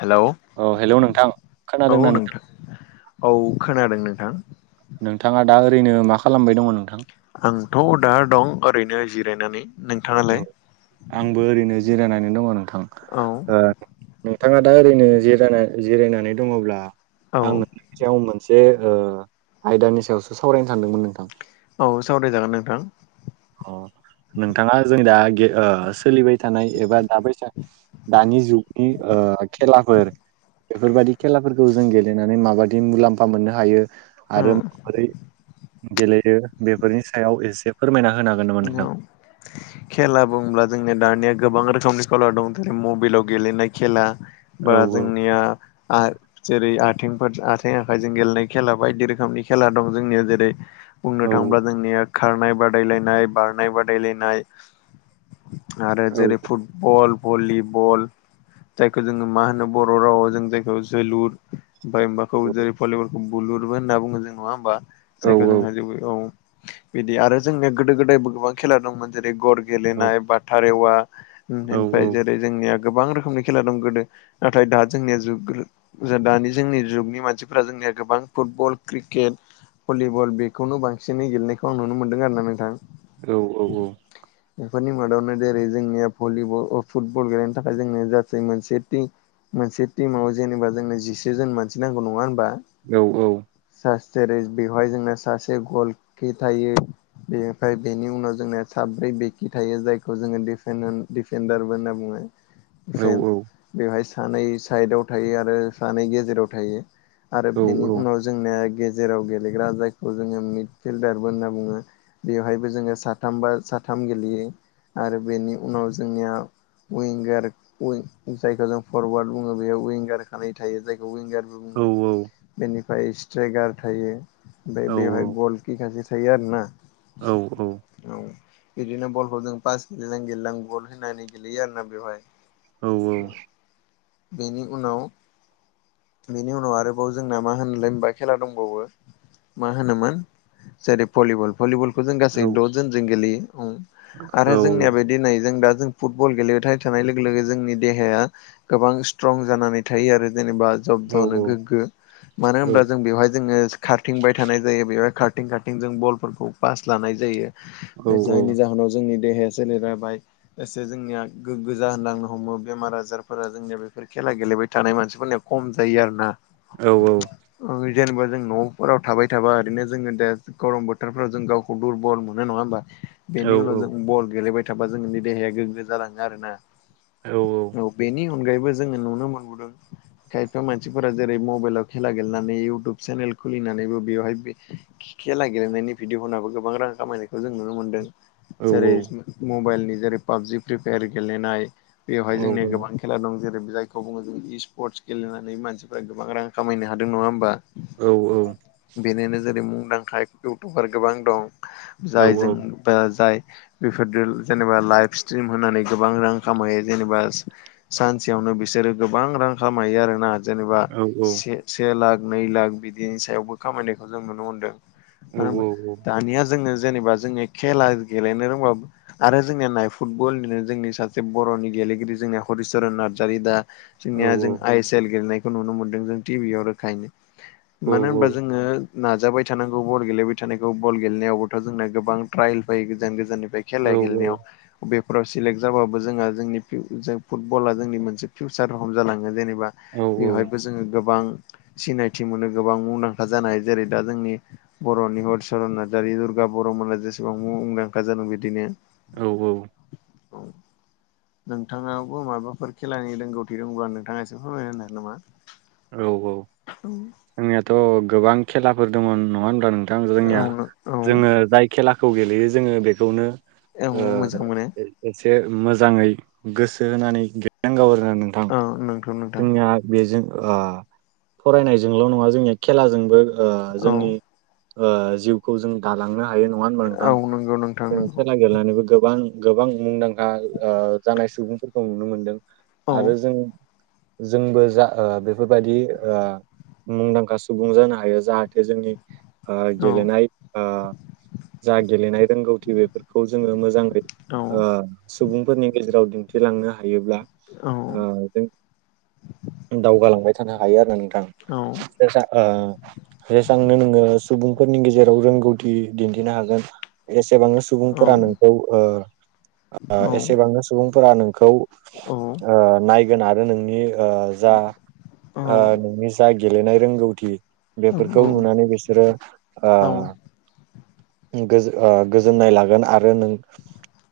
Hello औ hello नोंथां खोनादोंना नोंथां औ खोनादों नोंथां नोंथाङा दा ओरैनो मा खालामबाय दं नोंथां आंथ' दार दं ओरैनो जिरायनानै औ नोंथाङालाय आंबो ओरैनो जिरायनानै दङ नोंथां औ ओ नोंथाङा दा ओरैनो जिराय जिरायनानै दङब्ला औ आङो याव मोनसे ओ आयदानि सायावसो सावरायनो सानदोंमोन नोंथां औ सावरायजागोन नोंथां अ नोंथाङा जों दा ओ सोलिबाय थानाय एबा दाबायसा दानि जुगनि ओ खेलाफोर बेफोरबादि खेलाफोरखौ जों गेलेनानै माबादि मुलाम्फा मोननो हायो उम आरो माबोरै गेलेयो बेफोरनि सायाव एसे फोरमायना होनो हागोन नामा औ। नोंथां? [inaudible] खेला बुंब्ला जोंनिया दानिया गोबां रोखोमनि खेला दं जेरै मबाइलाव गेलेनाय खेला औ बा जोंनिया आ जेरै आथिंफोर आथिं आखाइजों गेलेनाय खेला बायदि रोखोमनि खेला दं जोंनियाव जेरै बुंनो औ थाङोब्ला जोंनिया खारनाय बादायलायनाय बारनाय बादायलायनाय आरो औ जेरै फुटबल भलिबल जायखौ जोङो मा होनो बर' रावआव जों जायखौ जोलुर ओमफ्राय माबाखौ जेरै भलिबलखौ बुलुरबो होनना बुङो जों नङा होमबा औ जायखौ जोंहा जेबो औ बिदि आरो जोंनिया गोदो गोदायबो गोबां खेला दंमोन। जेरै गर औ गेलेनाय बाथा रेवा औ औ ओमफ्राय औ जेरै जोंनिया गोबां रोखोमनि खेला दं गोदो नाथाय दा जोंनिया जुग दानि जोंनि जुगनि मानसिफोरा जोंनिया गोबां फुटबल क्रिकेट भलिबल बेखौनो बांसिनै गेलेनायखौ आं नुनो मोन्दों आरोना नोंथां। औ औ औ। बेफोरनि मादावनो जेरै जोंनिया भलिबल अ फुटबल गेलेनो थाखाय जोंनि जासै मोनसे ति मोनसे टिमाव जेनेबा जोंनो जिसे जोन मानसि नांगौ नङा होनबा? औ औ। सा जेरै बेवहाय जोंना सासे गल कि थायो बेनिफ्राय बेनि उनाव जोंना साब्रै बेकि थायो जायखौ जोङो डिफेन्ड डिफेन्डारबो होनना बुङो। फेन बेवहाय सानै साइदआव थायो आरो सानै गेजेराव थायो। आरो बेनि उनाव जोंनिया गेजेराव गेलेग्रा जायखौ जोङो मिड फिल्डारबो होनना बुङो बेवहाय बो जोङो साथाम बा साथाम गेलेयो आरो बेनि उनाव जोंनिया उविंगार उविं जायखौ जों फरवार्ड बुङो बेयाव उविंगार खानै थायो जायखौ उविंगार बुङो बेनिफ्राय स्ट्राइकार थायो आमफ्राय बेवहाय गल खि सासे थायो आरोना। औ औ। औ बिदिनो बलखौ जों पास गेलेलां गेलेलां बल होनानै गेलेयो आरोना बेवहाय। बेनि उनाव बेनि उनाव आरोबाव जोंना मा होनलाय होनबा खेला दंबावो मा होनोमोन जेरै भलिबल भलिबलखौ जों डजोनजों गेलेयो आरो जोंनिया दिनै जों दा जों फुटबल गेलेबाय थानाय लोगो लोगो जोंनि देहाया गोबां स्ट्रं जानानै थायो आरो जेनेबा जब्द'नो गोग्गो मानो होनब्ला जों बेवहाय जोङो खारथिंबाय थानाय जायो बेवहाय खारथिं खारथिं जों बलफोरखौ पास लानाय जायो। जायनि जाहोनाव जोंनि देहाया सोलेरा बाय एसे जोंनिया गोग्गो जाहोलांनो हमो बेमार आजारफोरा जोंनिया बेफोर खेला गेलेबाय थानाय मानसिफोरनिया खम जायो आरोना। औ औ। जेनेबा जों न'फोराव थाबाय थाबा ओरैनो जोङो दा गरम बोथोरफ्राव जों गावखौ दुरबल मोनो नङा होमबा बेनि उनाव जों बल गेलेबाय थाबा जोंनि देहाया गोग्गो जालाङो आरोना। औ। औ बेनि अनगायैबो जोङो नुनो मोनबोदों खायफा मानसिफोरा जेरै मबाइलाव खेला गेलेनानै इउटुब चेनेल खुलिनानैबो बेवहाय खेला गेलेनायनि भिडिअ' होनाबो गोबां रां खामायनायखौ जों नुनो मोन्दों जेरै मबाइलनि जेरै पाबजि फ्रि फायार गेलेनाय बेवहाय जोंनिया गोबां खेला दं जेरै जायखौ बुङो जों इ स्पोर्टस गेलेनानै मानसिफोरा गोबां रां खामायनो हादों नङा होमबा? औ औ। बेनोनो जेरै मुंदांखा इउटिउबार गोबां दं जाय जों ओ जाय बेफोरदो जेनेबा लाइभ स्ट्रिम होनानै गोबां रां खामायो जेनेबा सानसेयावनो बिसोरो गोबां रां खालाम हायो आरोना। जेनेबा से-से लाख नै लाख बिदिनि सायावबो खामायनायखौ जों नुनो मोनदों। मानो होनबा दानिया जोङो जेनेबा जोङो खेला गेलेनो रोंबाबो आरो जोंनिया नाय फुटबलनिनो जोंनि सासे बर'नि गेलेगिरि जोंनिया हरिचरन नार्जारि दा जोंनिया जों आइ एस एल गेलेनायखौ नुनो मोन्दों जों टि भि आव रोखायैनो मानो होनबा जोङो नाजाबाय थानांगौ बल गेलेबाय थानायखौ बल गेलेनायावबोथ' जोंना गोबां ट्राइल फायो गोजान गोजान‌ निफाय। खेलाया गेलेनायाव। बेेफोराव सिलेक्ट जाबाबो जोंहा जोंनि जों फुटबला जोंनि मोनसे फिउसार रखम जालाङो जेनेबा बेवहायबो जोङो गोबां सिनायथि मोनो गोबां मुंदांखा जानाय जेरै दा जोंनि बर'नि हरिचरन नार्जारि बर'मोना जेसेबां मुंदांखा जादों बिदिनो औ औ। औ नोंथाङाबो माबाफोर खेलानि रोंगौथि दंब्ला नोंथाङा एसे फोरमायनो होनो हागोन नामा? औ औ जोंनियाथ' गोबां खेलाफोर दंङ नङा होनबा नों थां जोंनिया औ औ जोंङो जाय खेलाखौ गेलेयो जोङो बेखौनो ओ औ मोजां मोनो एसे मोजाङै गोसो होनानै गेलेनांगौ आरोना नों औ नोंथां नोंथां जोंनिया बेजों ओ फरायनायजोंल' नङा जोंनिया खेलाजोंबो ओ औ जोंनि ओ जिउखौ जों दालांनो हायो नङा होनबा नोंथां औ नंगौ नोंथां जों नंगौ खेला गेलेनानैबो गोबां गोबां मुंदांखा ओ जानाय सुबुंफोरखौ नुनो मोनदों। औ आरो जों जोंबो जा ओ बेफोरबायादि ओ मुंदांखा सुबुं जानो हायो जाहाथे जोंनि ओ औ गेलेनाय ओ जा गेलेनाय रोंगौथि बेफोरखौ जोङो मोजांङै औ ओ सुबुंफोरनि गेजेराव दिन्थिलांनो हायोब्ला औ ओ जों दावगालांबाय थानो हायो आरो नोंथां औ [unintelligible] जेसांनो नोंङो सुबुंफोरनि गेजेराव रोंगौथि दिन्थिनो हागोन। एसेबांनो औ सुबुंफोरा नोंखौ ओ ओ औ एसेबांनो सुबुंफोरा नोंखौ औ ओ नायगोन आरो नोंनि ओ जा ओ नोंनि जा गेलेनाय रोंगौथि बेफोरखौ नुनानै बिसोरो ओ औ गोज ओ गोजोननाय लागोन आरो नों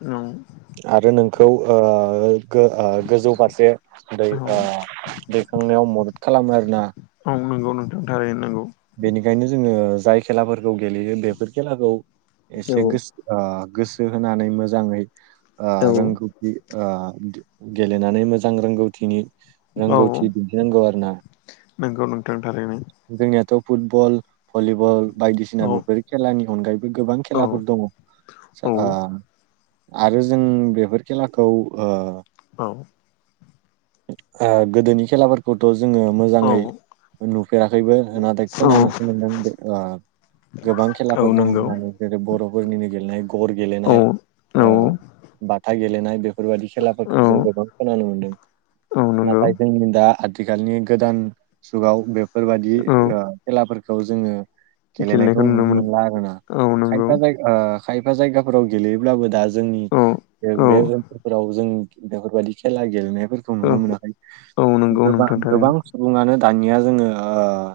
औ आरो नोंखौ ओ गो ओ गोजौ फारसे दै ओ दैखांनायाव मदद खालामो आरो ना। औ नोंगौ नोंथां थारैनो नोंगौ। बेनिखायनो जोंङो जाय खेलाफोरखौ गेलेयो बेफोर खेलाखौ एसे गोस ओ गोसो होनानै मोजाङै ओ रोंगौ ओ गेलेनानै मोजां रोंगौथिनि रोंगौथि दिन्थिनांगौ आरो ना। नोंगौ नोंथां थारैनो। जोंनियाथ' फुटबल भलिबल औ बायदिसिना बेफोर खेलानि अनगायै गोबां औ खेलाफोर दंङ औ ओ आरो जों बेफोर खेलाखौ ओ औ ओ गोदोनि खेलाफोरखौथ' जोङो औ मोजाङै नु दैबो नाथाय औ खोनानोसो मोनदों ओ गोबां औ खेलाफोर दङ नंगौ होननानै जेरै बर'फोरनिनो गेलेनाय गर औ गेलेनाय ओ औ बाथा गेलेनाय बे बेफोरबादि खेलाफोरखौ औ जों गोबां खोनानो मोनदों औ नंगौ नाथाय जोंनि दा आथिखालनि गोदान जुगाव बेफोरबाददि औ खेलाफोरखौ जोङो गेलेनायखौ नुनो मोनला आरोना औ नंगौ खायफा जायगा ओ खायफा जायगाफोराव गेलेयोब्लाबो दा जोंनि औ औ बे ओनसोलफोराव जों बेफोरबायादि खेला गेलेनायफोरखौ नुनो औ मोनाखै औ नंगौ गोबां नोंथां गोबां थारैनो बुङानो दानिया जोङो ओ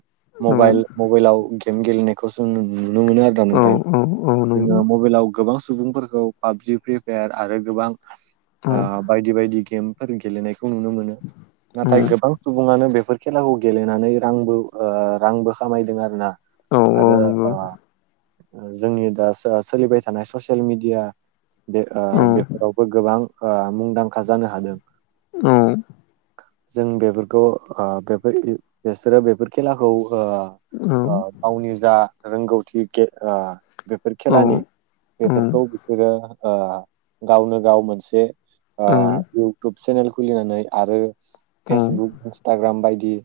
औ मबाइल मबाइलाव गेम गेलेनायखौसो नुनो मोनो आरोना औ नोंथां औ औ नंगौ जोङो मबाइलाव गोबां सुबुंफोर खौ पापजि फ्रिपायार आरो गोबां औ आ बायदि बायदि बायदि गेमफोर गेलेनायखौ नुनो मोनो औ नाथाय गोबां सुबुङानो बेफोर खेलाखौ गेलेनानै रांबो ओ रांबो खामायदों आरोना औ औ आरो नंगौ आ जोंनि दा सोलिबाय थानाय ससियेल मिडिया बे ओ औ बेफोरावबो ओ गोबां मुंदांखा जानो हादों औ जों बेफोरखौ ओ बेफोर बेसोरो बेफोर खेलाखौ ओ औ गावनि जा रोंगौथि गे ओ बेफोर औ खेलानि बेफोरखौ बिसोरो ओ गावनो गाव मोनसे ओ इउटुब चेनेल खुलिनानै आरो फेसबुक इन्सटाग्राम बायदि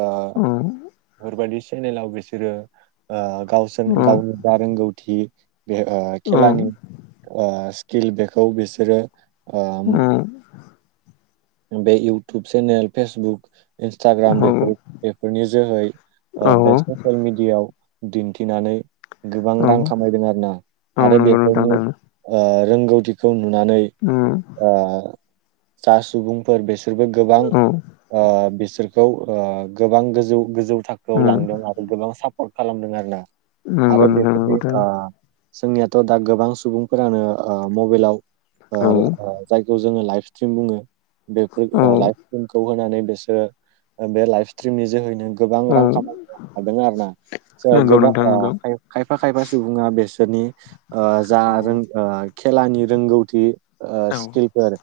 ओ बेफोरबायदि चेनेलाव बिसोरो ओ गावसोर गावनि जा रोंगौथि बे खेलानि ओ स्किल बेखौ बेसोरो ओम बे इउटुब चेनेल फेसबुक इन्सटाग्राम बेफोर बेफोरनि जोहै औ ओ बे ससियेल मिडियाव दिन्थिनानै गोबां औ रां खामायदों आरोना आरो नंगौ नोंथां बेफोरनि थारैनो ओ रोंगौथिखौ नुनानै अम आ जा सुबुंफोर बेसोरबो गोबां औ ओ बिसोरखौ ओ गोबां गोजौ गोजौ थाखोआव उम लांदों आरो गोबां सापर्ट खालामदों आरो ना नंगौ आरो नोंथां नंगौ बेफोरनि थारैनो ओ जोंनियाथ' दा गोबां सुबुंफोरानो ओ मबिलाव औ ओ जायखौ जोङो लाइभ स्ट्रिम बुङो बेफोर औ ओ लाइफ स्ट्रिमखौ होनानै बिसोरो बे लाइफ स्ट्रिम नि जोहैनो गोबां औ रां खामायनो हादों आरो ना ओ नंगौ गोबां नोंथां ओ नंगौ खायफा खायफा सुबुङा बेसोरनि ओ जा औ रों खेलानि रोंगौथि ओ औ स्किलफोर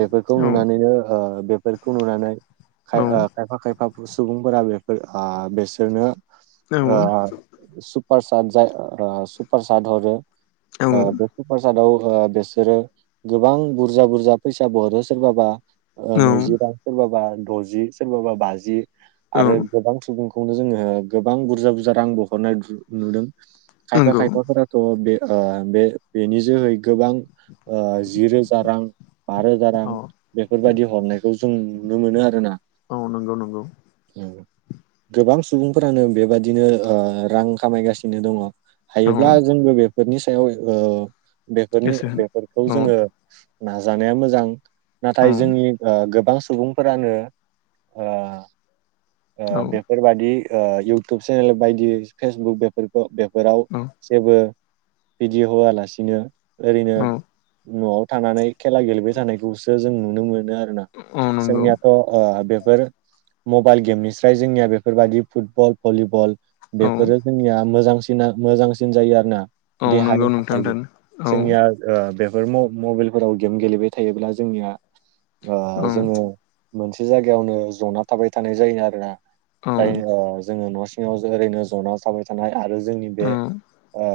बेफोरखौ बियो ओ बेफोरखौ नुनानै खाय खायफा खायफा सुबुंफोरा बेफोर आ बेसोरनो औ औ नंगौ ओ सुपार साट जा ओ सुपार साट हरो औ ओ सुपार सादाव ओ बेसोरो गोबां बुरजा बुरजा फैसा बोहरो सोरबाबा ओ नैजि रां सोरबाबा द'जि सोरबाबा बाजि आरो गोबां सुबुं खौनो जोङो गोबां बुरजा बुरजा रांबोहरनाय नुदों खायफा खायफाफोरा थ बे ओ बे बेनि जोहै गोबां जि रोजा रां बा रोजा रां बेफोरबायदि हरनायखौ जों नुनो मोनो आरोना औ नंगौ नंगौ। नोंङो [unintelligible] गोबां सुबुंफोरानो बेबदििनो रां खामायगासिनो दङ। औ हायोब्ला जोंबो बेफोरनि सायाव बेफोरनि गोसो बेफोरखौ होनो जोङो नाजानाया मोजां औ नाथाय जोंनि गोबां सुबुंफोरानो औ बे बेफोरबायाददि इउटुब चेनेल बायदि फेसबुक बेफोरखौ बेफोराव औ जेबो बिदि होआलासिनो ओरैनो औ न'आव थानानै खेला गेलेबाय थानायखौसो जों नुनो मोनो आरो ना। औ नंगौ जोंनियाथ' बेफोर मबाइल गेमनिस्राय जोंनिया बेफोरबायाददि फुटबल भलिबल औ बेफोरो जोंनिया मोजांसिना मोजांसिन जायो आरो ना औ देहानि थाखायबो दोन औ जोंनिया ओ बेफोर मबाइलफोराव गेम गेलेबाय थायोब्ला जोंनिया ओ औ जोङो मोनसे जायगायावनो जना थाबाय थानाय जायो आरोना औ जाय ओ जोङो न' सिङाव ओरैनो ज'ना थाबाय थानाय आरो जोंनि औ बे ओ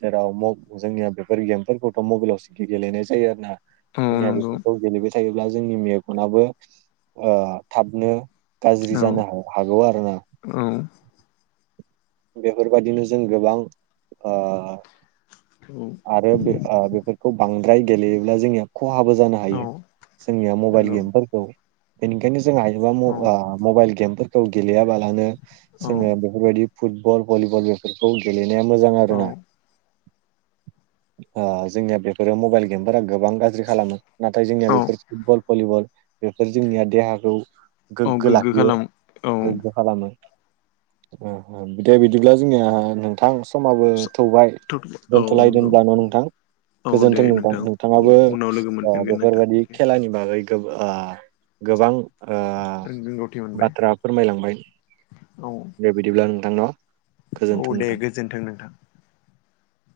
जेराव म- जोंनिया बेफोर गेमफोरखौथ' मबाइलाव सिखि गेलेनाय जायो आरो ना औ जोंनिया नंगौ बेफोरखौ गेलेबाय थायोब्ला जोंनि मेगनाबो ओ थाबनो गाज्रि औ जानो हागौ आरोना। औ बेफोरबायादिनो जों गोबां ओ औ आरो बे ओ बेफोरखौ बांद्राय गेलेयोब्ला जोंनि खहाबो जा हायो औ जोंनिया मबाइल नंगौ गेमफोरखौ बेनिखायनो जों हायोबा ओ औ मबाइल गेमफोरखौ खौ गेलेयाबालानो औ जोङो बेफोरबायदि फुटबल भलिबल बे गेलेनाया मोजां आरोना औ [inaudible] ओ जोंनिया बे रो मबाइल गेमफोरा गोबां गाज्रि खालामो नाथाय जोंनिया बेफोर फुटबल भलिबल बेफोर जोंनिया देहाखौ औ गोग्गो लाखियो खालाम औ गोग्गो खालामो बिदि बिदिब्ला जोंनिया नोंथां समाबो थौबाय औ दोनथ'लाय नंगौ दोनब्ला न' नोंथां औ दे गोजोन्थों नोंथां औ नोंथाङाबो उनाव लोगो मोनफिनगोन नोंथां बेफोरबायाददि दे खेलानि बागै गो- ओव गोबां रोंगौथि मोनबाय बाथ्रा फोरमायलांबाय औ [inaudible] दे बिदिब्ला नोंथां न'। औ गोजोन्थों दे नोंथां। गोजोनथों नोंथां।